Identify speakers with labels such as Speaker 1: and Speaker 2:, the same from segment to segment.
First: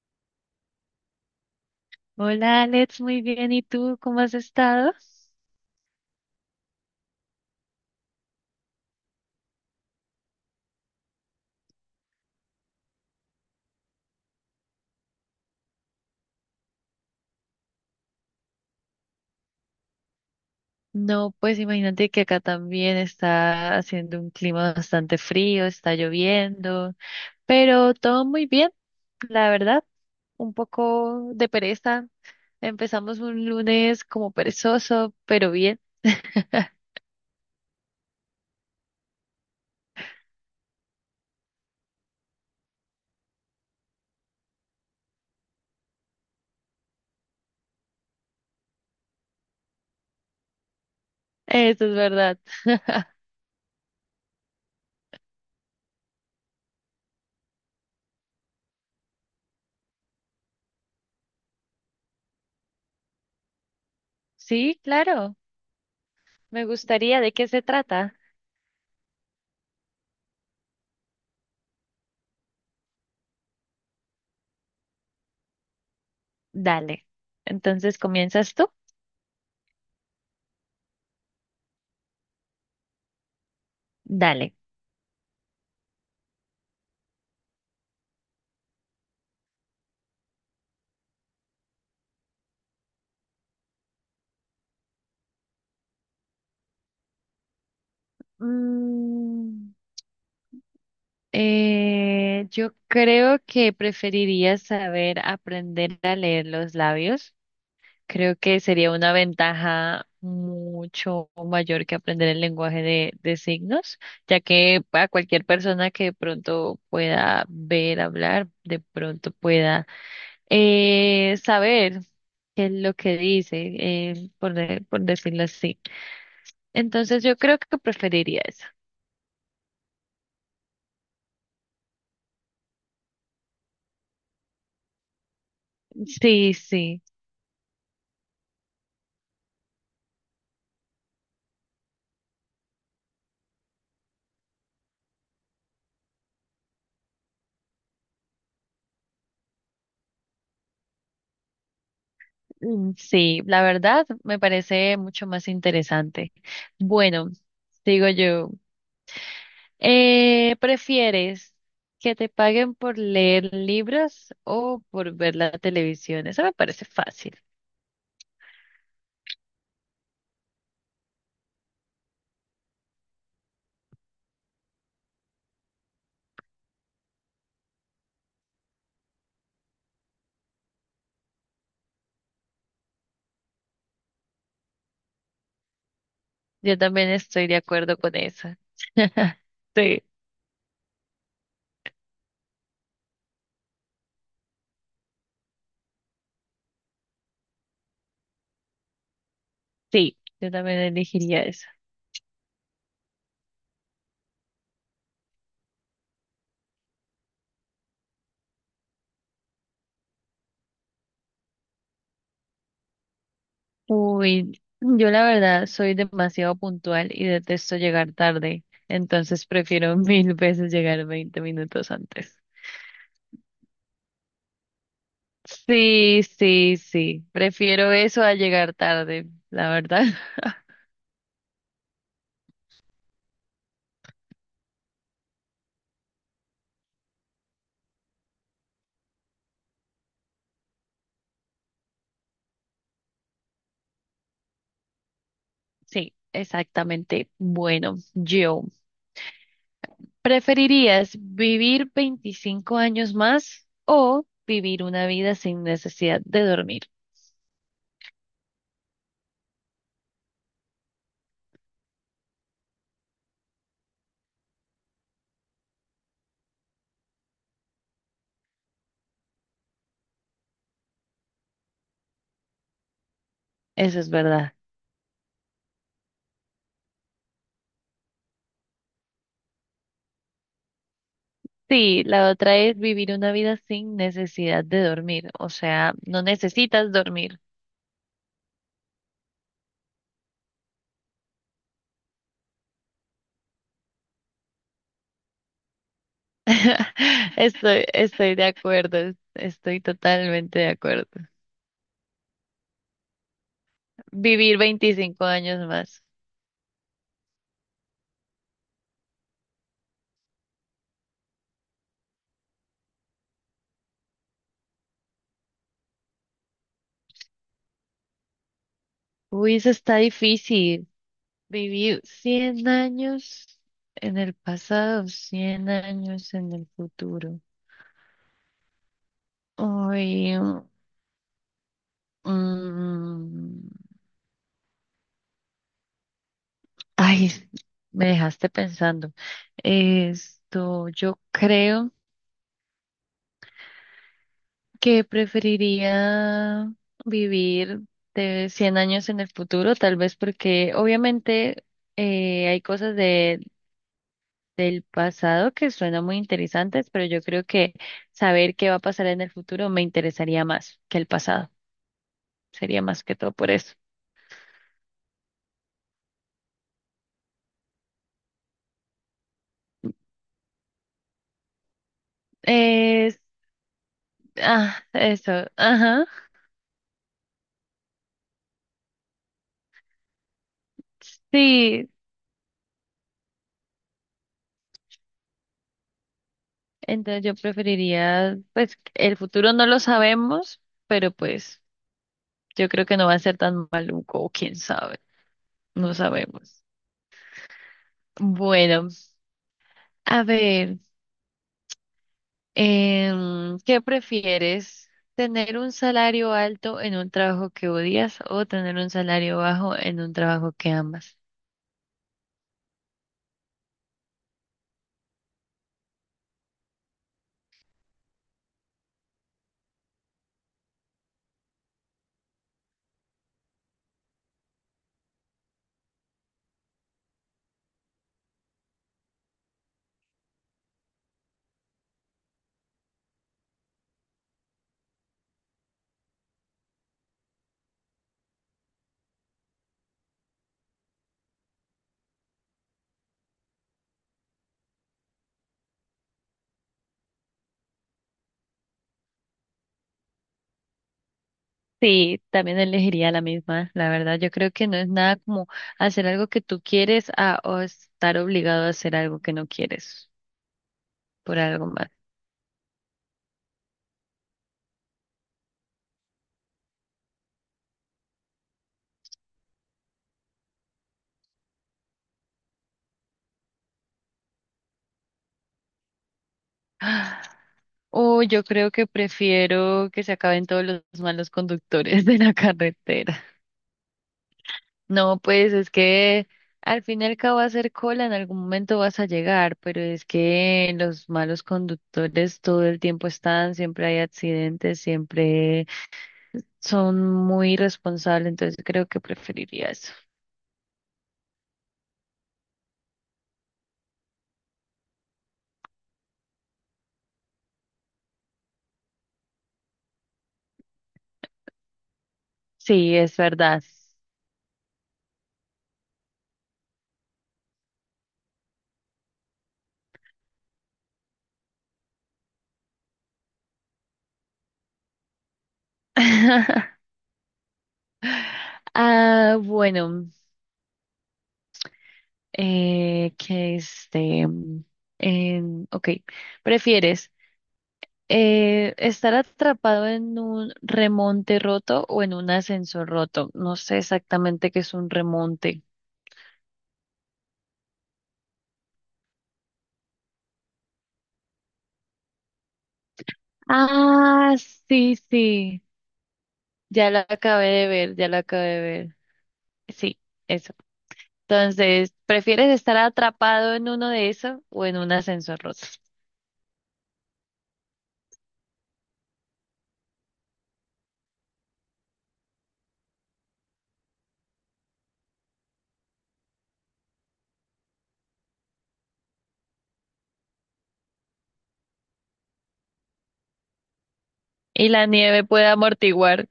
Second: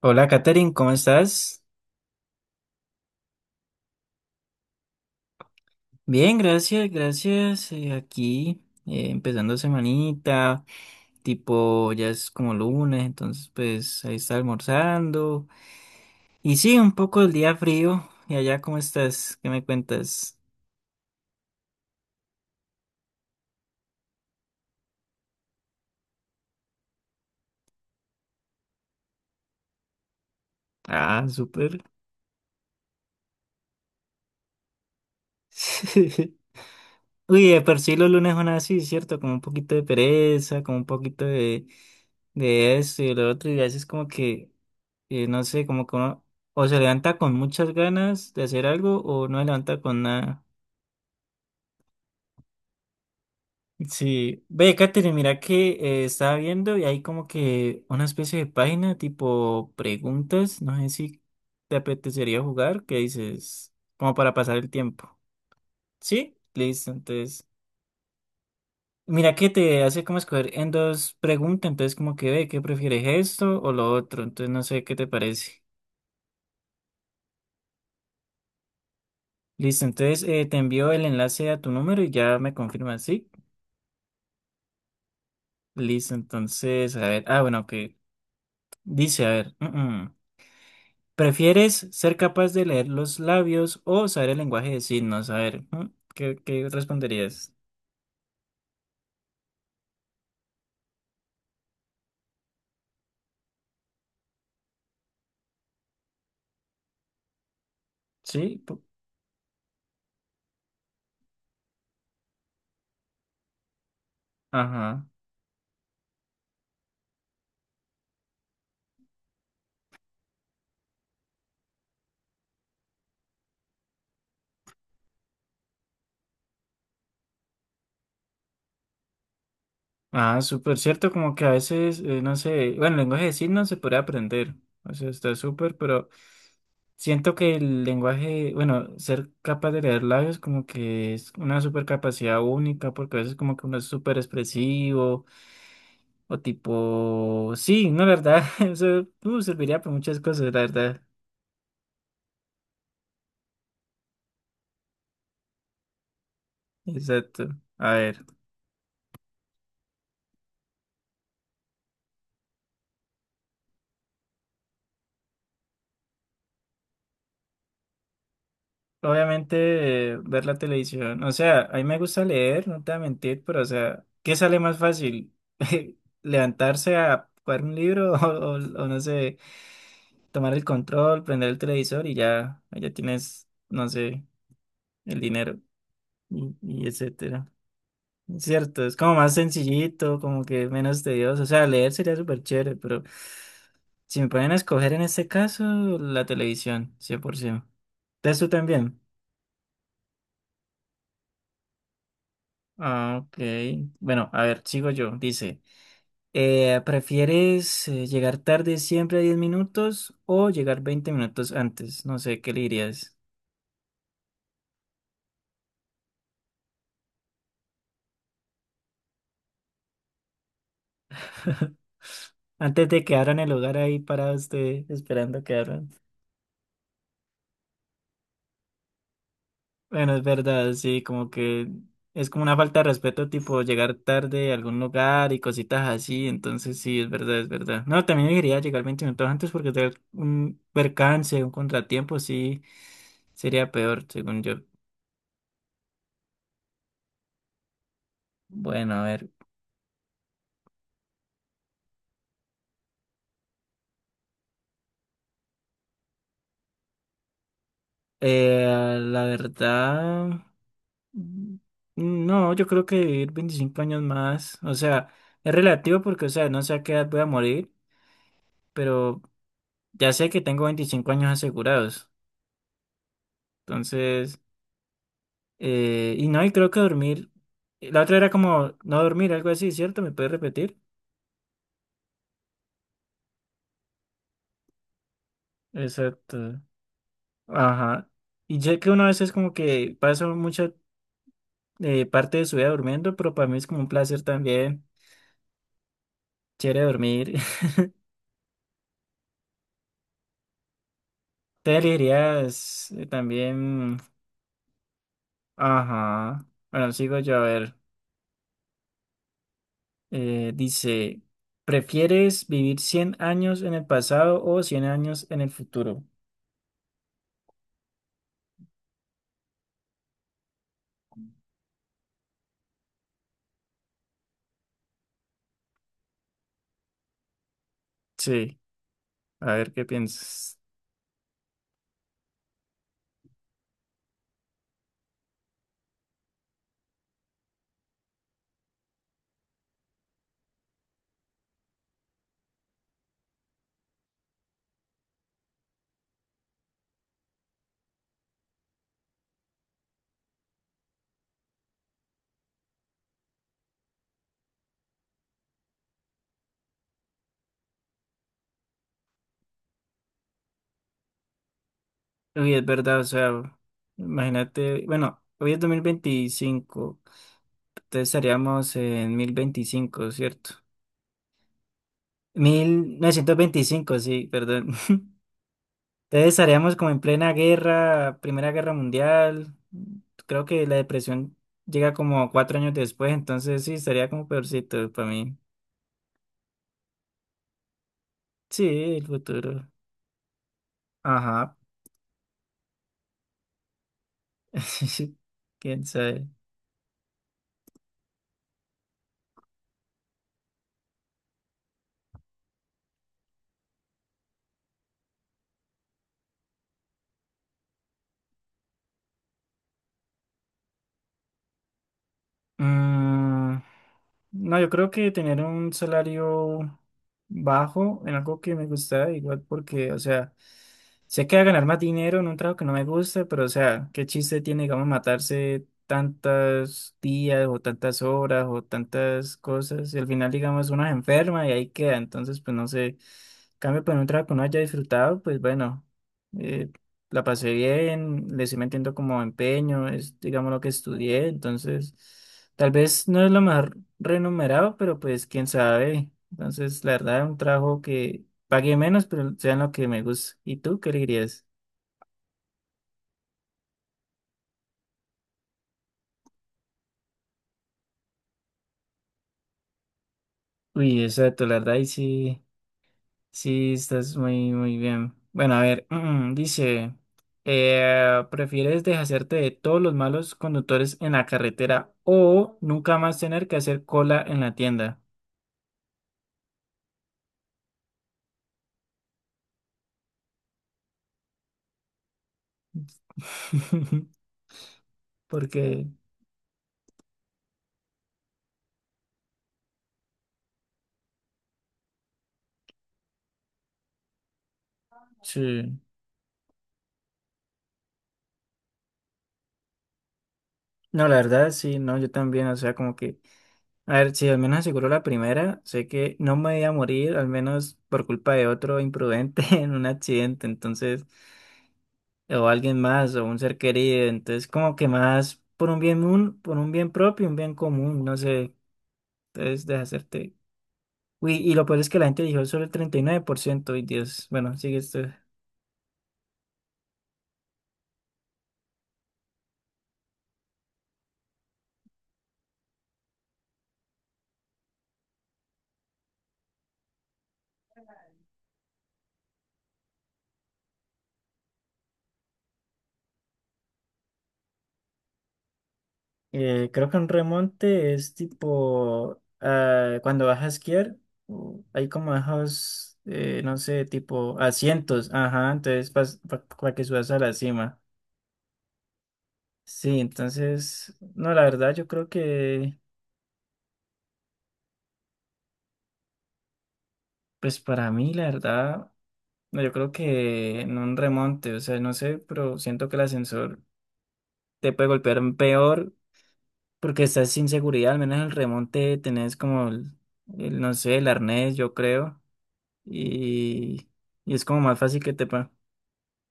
Speaker 1: Hola, Katherine, ¿cómo estás?
Speaker 2: Hola Alex, muy bien. ¿Y tú cómo has estado?
Speaker 1: Bien, gracias, gracias. Aquí, empezando semanita, tipo ya es como lunes, entonces pues ahí está almorzando. Y sí, un poco el día frío. ¿Y allá cómo estás? ¿Qué me cuentas?
Speaker 2: No, pues imagínate que acá también está haciendo un clima bastante frío, está lloviendo, pero todo muy bien, la verdad. Un
Speaker 1: Ah,
Speaker 2: poco de
Speaker 1: súper.
Speaker 2: pereza. Empezamos un lunes como perezoso, pero bien.
Speaker 1: Uy, de por sí los lunes son así, ¿cierto? Como un poquito de pereza, como un poquito de esto y de lo otro, y a veces como que, y no sé, como que uno o se levanta con muchas ganas de hacer algo o no se levanta con nada.
Speaker 2: Eso es verdad.
Speaker 1: Sí, ve, Katherine, mira que, estaba viendo y hay como que una especie de página tipo preguntas, no sé si te apetecería jugar, que dices, como para pasar el
Speaker 2: Sí,
Speaker 1: tiempo.
Speaker 2: claro.
Speaker 1: Sí,
Speaker 2: Me
Speaker 1: listo,
Speaker 2: gustaría. ¿De
Speaker 1: entonces,
Speaker 2: qué se trata?
Speaker 1: mira que te hace como escoger en dos preguntas, entonces como que ve, ¿qué prefieres esto o lo otro? Entonces no sé qué te parece.
Speaker 2: Dale. Entonces, ¿comienzas tú?
Speaker 1: Listo, entonces, te envío el enlace a tu número y ya me confirmas, ¿sí?
Speaker 2: Dale.
Speaker 1: Listo, entonces, a ver, ah, bueno, que dice, a ver, mm. ¿prefieres ser capaz de leer los labios o saber el lenguaje de signos? A ver, ¿qué, qué responderías?
Speaker 2: Mm. Yo creo que preferiría saber aprender a leer los labios. Creo
Speaker 1: Sí,
Speaker 2: que sería una ventaja mucho mayor que aprender el lenguaje de signos, ya que
Speaker 1: ajá.
Speaker 2: a cualquier persona que de pronto pueda ver, hablar, de pronto pueda saber qué es lo que dice, por, por decirlo así. Entonces yo creo que preferiría eso.
Speaker 1: Ah, súper cierto, como que a veces, no sé, bueno, el lenguaje de signos se puede aprender, o sea, está súper, pero
Speaker 2: Sí, sí.
Speaker 1: siento que el lenguaje, bueno, ser capaz de leer labios como que es una súper capacidad única, porque a veces como que uno es súper expresivo. O tipo, sí, no, la verdad, eso serviría para muchas cosas, la verdad.
Speaker 2: Mm, sí, la verdad me parece mucho más interesante. Bueno,
Speaker 1: Exacto. A
Speaker 2: digo
Speaker 1: ver,
Speaker 2: yo, ¿prefieres que te paguen por leer libros o por ver la televisión? Eso me parece fácil.
Speaker 1: obviamente, ver la televisión. O sea, a mí me gusta leer, no te voy a mentir, pero o sea, ¿qué sale más fácil? ¿Levantarse a jugar un libro o, o no sé, tomar el control, prender el televisor y ya, ya tienes, no sé, el dinero
Speaker 2: Yo
Speaker 1: y
Speaker 2: también
Speaker 1: etcétera?
Speaker 2: estoy de acuerdo con eso.
Speaker 1: Cierto, es como más
Speaker 2: Sí,
Speaker 1: sencillito, como que menos tedioso. O sea, leer sería súper chévere, pero si me ponen a escoger en este caso, la televisión, 100%. ¿Entonces tú también?
Speaker 2: sí, yo también elegiría eso.
Speaker 1: Ah, ok. Bueno, a ver, sigo yo. Dice, ¿prefieres llegar tarde siempre a 10 minutos o llegar 20 minutos antes? No sé, ¿qué le dirías?
Speaker 2: Uy, yo la verdad soy demasiado puntual y detesto llegar tarde, entonces prefiero mil veces llegar 20 minutos antes.
Speaker 1: Antes de que abran el lugar ahí parado usted esperando que abran.
Speaker 2: Sí, sí, sí. Prefiero eso a llegar tarde, la verdad.
Speaker 1: Bueno, es verdad, sí, como que es como una falta de respeto, tipo llegar tarde a algún lugar y cositas así, entonces sí, es verdad, es verdad. No, también debería llegar 20 minutos antes porque tener un percance, un contratiempo, sí, sería peor, según yo.
Speaker 2: Sí, exactamente. Bueno, yo,
Speaker 1: Bueno, a ver,
Speaker 2: ¿preferirías vivir 25 años más o vivir una vida sin necesidad de dormir?
Speaker 1: la verdad, mm, no, yo creo que vivir 25 años más, o sea, es relativo porque, o sea, no sé a qué edad voy a morir, pero ya sé que tengo 25 años asegurados,
Speaker 2: Eso es
Speaker 1: entonces...
Speaker 2: verdad.
Speaker 1: Y no, y creo que dormir. La otra era como no dormir, algo así, ¿cierto? ¿Me puedes repetir?
Speaker 2: Sí, la otra es vivir una vida sin necesidad de dormir. O sea, no
Speaker 1: Exacto.
Speaker 2: necesitas dormir.
Speaker 1: Ajá. Y sé que una vez es como que paso mucha, parte de su vida durmiendo, pero para mí es como un placer también. Chévere dormir.
Speaker 2: Estoy de acuerdo, estoy totalmente de acuerdo.
Speaker 1: Te elegirías, también.
Speaker 2: Vivir 25 años más.
Speaker 1: Ajá. Bueno, sigo yo a ver. Dice: ¿prefieres vivir 100 años en el pasado o 100 años en el futuro?
Speaker 2: Uy, eso está difícil. Vivir 100 años en el pasado, 100 años en el futuro.
Speaker 1: Sí. A ver qué
Speaker 2: Uy,
Speaker 1: piensas.
Speaker 2: mm, ay, me dejaste pensando. Esto, yo creo. Que preferiría vivir de 100 años en el futuro, tal vez porque obviamente hay cosas de, del pasado que suenan muy interesantes, pero yo creo que saber qué va a pasar en el futuro me interesaría más que el pasado.
Speaker 1: Uy, es
Speaker 2: Sería
Speaker 1: verdad,
Speaker 2: más
Speaker 1: o
Speaker 2: que
Speaker 1: sea,
Speaker 2: todo por eso.
Speaker 1: imagínate, bueno, hoy es 2025, entonces estaríamos en 1025, ¿cierto? Mil
Speaker 2: Es-
Speaker 1: novecientos veinticinco, sí, perdón.
Speaker 2: ah, eso, ajá.
Speaker 1: Entonces estaríamos como en plena guerra, Primera Guerra Mundial, creo que la depresión
Speaker 2: Sí,
Speaker 1: llega como cuatro años después, entonces sí, estaría como peorcito para mí.
Speaker 2: entonces yo preferiría,
Speaker 1: Sí,
Speaker 2: pues
Speaker 1: el
Speaker 2: el futuro
Speaker 1: futuro.
Speaker 2: no lo sabemos, pero
Speaker 1: Ajá,
Speaker 2: pues yo creo que no va a ser tan maluco, quién sabe.
Speaker 1: quién
Speaker 2: No
Speaker 1: sabe.
Speaker 2: sabemos. Bueno, a ver, ¿qué prefieres? ¿Tener un salario alto en un trabajo que odias o tener un salario bajo en un trabajo que amas?
Speaker 1: Mm, No, yo creo que tener un salario bajo en algo que me gusta igual porque, o sea, sé que va a ganar más dinero en un trabajo que no me gusta, pero o sea, ¿qué chiste tiene, digamos, matarse tantos días o tantas horas o tantas cosas? Y al final, digamos, uno se enferma y ahí queda. Entonces, pues no sé. Cambio por un trabajo que uno haya disfrutado, pues bueno, eh, la pasé bien, le estoy metiendo como empeño, es digamos lo que estudié. Entonces, tal vez no es lo mejor renumerado, pero pues quién sabe. Entonces, la verdad, un trabajo que pagué menos, pero sean lo que me gusta. ¿Y tú qué le dirías?
Speaker 2: Sí, también elegiría la misma, la verdad. Yo creo que no es nada como hacer algo que tú quieres a, o estar obligado a hacer algo que no quieres
Speaker 1: Uy,
Speaker 2: por
Speaker 1: exacto, la
Speaker 2: algo
Speaker 1: verdad, y
Speaker 2: más.
Speaker 1: sí, sí, estás muy bien. Bueno, a ver, dice, ¿prefieres deshacerte de todos los malos conductores en la carretera o nunca más tener que hacer cola en la tienda?
Speaker 2: O yo creo que prefiero que se acaben todos los malos conductores de la carretera. No, pues es
Speaker 1: Porque,
Speaker 2: que al fin y al cabo hacer cola en algún momento vas a llegar, pero es que los malos conductores todo el tiempo están, siempre hay accidentes, siempre
Speaker 1: sí,
Speaker 2: son muy irresponsables, entonces creo que preferiría eso.
Speaker 1: no, la verdad, sí, no, yo también, o sea, como que... A ver, si al menos aseguro la primera, sé que no me voy a morir, al menos por culpa de otro imprudente en un accidente, entonces, o alguien
Speaker 2: Sí,
Speaker 1: más,
Speaker 2: es
Speaker 1: o un ser
Speaker 2: verdad.
Speaker 1: querido, entonces como que más por un bien, por un bien propio, un bien común, no sé, entonces deshacerte. Uy, y lo peor es que la gente dijo solo el 39% y Dios, bueno, sigue esto.
Speaker 2: Ah, bueno, eh, que este, ok, ¿prefieres? Estar atrapado en un remonte roto o en un ascensor roto. No sé exactamente qué es un remonte.
Speaker 1: Creo que un remonte es tipo ah, cuando vas a esquiar, hay como bajos, no sé,
Speaker 2: Ah,
Speaker 1: tipo
Speaker 2: sí,
Speaker 1: asientos, ajá,
Speaker 2: sí.
Speaker 1: entonces para que
Speaker 2: Ya lo
Speaker 1: subas a la
Speaker 2: acabé de
Speaker 1: cima.
Speaker 2: ver, ya lo acabé de ver.
Speaker 1: Sí,
Speaker 2: Sí, eso.
Speaker 1: entonces, no, la verdad, yo
Speaker 2: Entonces,
Speaker 1: creo
Speaker 2: ¿prefieres
Speaker 1: que,
Speaker 2: estar atrapado en uno de esos o en un ascensor roto?
Speaker 1: pues para mí, la verdad, no, yo creo que en un remonte, o sea, no sé, pero siento que el ascensor te puede golpear peor porque estás sin seguridad, al menos en el remonte tenés como el, no sé, el arnés, yo creo. Y, y es como
Speaker 2: Y
Speaker 1: más
Speaker 2: la
Speaker 1: fácil que
Speaker 2: nieve puede amortiguar.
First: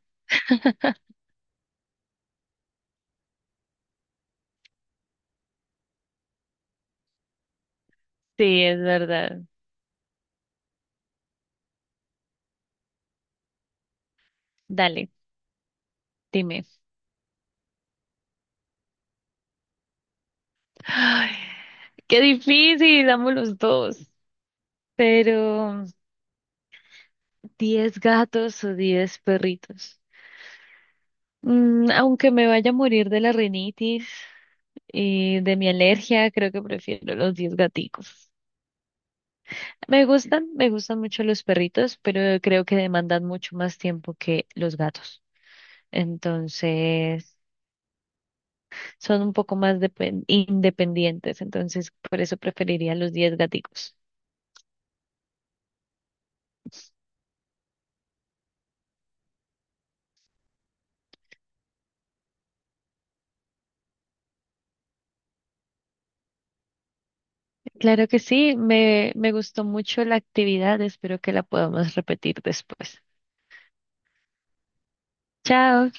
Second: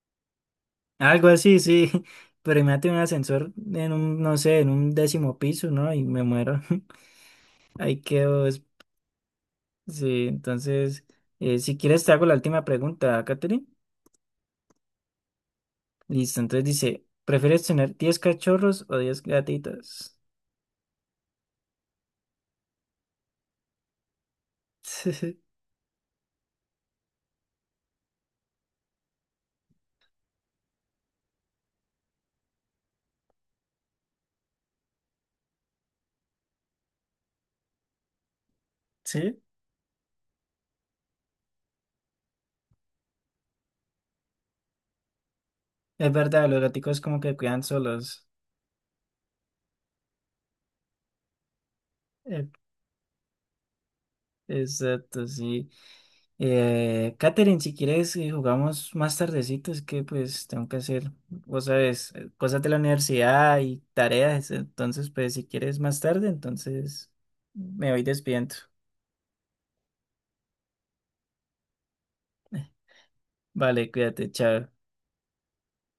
Speaker 1: algo así, sí, pero imagínate un ascensor en un, no sé, en un décimo piso, ¿no? Y me muero. Ahí quedo.
Speaker 2: Sí, es verdad.
Speaker 1: Sí, entonces, si quieres te hago la última pregunta, Katherine.
Speaker 2: Dale,
Speaker 1: Listo,
Speaker 2: dime.
Speaker 1: entonces dice, ¿prefieres tener 10 cachorros o 10 gatitos?
Speaker 2: Ay, qué difícil, amo los dos. Pero. 10 gatos o 10 perritos. Mm, aunque me vaya a morir de la rinitis y de mi alergia, creo que prefiero los 10 gaticos.
Speaker 1: Sí,
Speaker 2: Me gustan mucho los perritos, pero creo que demandan mucho más tiempo que los gatos.
Speaker 1: es verdad, los gaticos como
Speaker 2: Entonces,
Speaker 1: que cuidan solos.
Speaker 2: son un poco más independientes, entonces por eso
Speaker 1: Eh,
Speaker 2: preferiría los 10 gaticos.
Speaker 1: exacto, sí. Katherine, si quieres, jugamos más tardecito, es que pues tengo que hacer, vos sabes, cosas de la universidad y tareas, entonces pues si quieres más tarde, entonces me voy
Speaker 2: Claro que
Speaker 1: despidiendo.
Speaker 2: sí, me gustó mucho la actividad, espero que la podamos repetir después.
Speaker 1: Vale, cuídate, chao.
Speaker 2: Chao.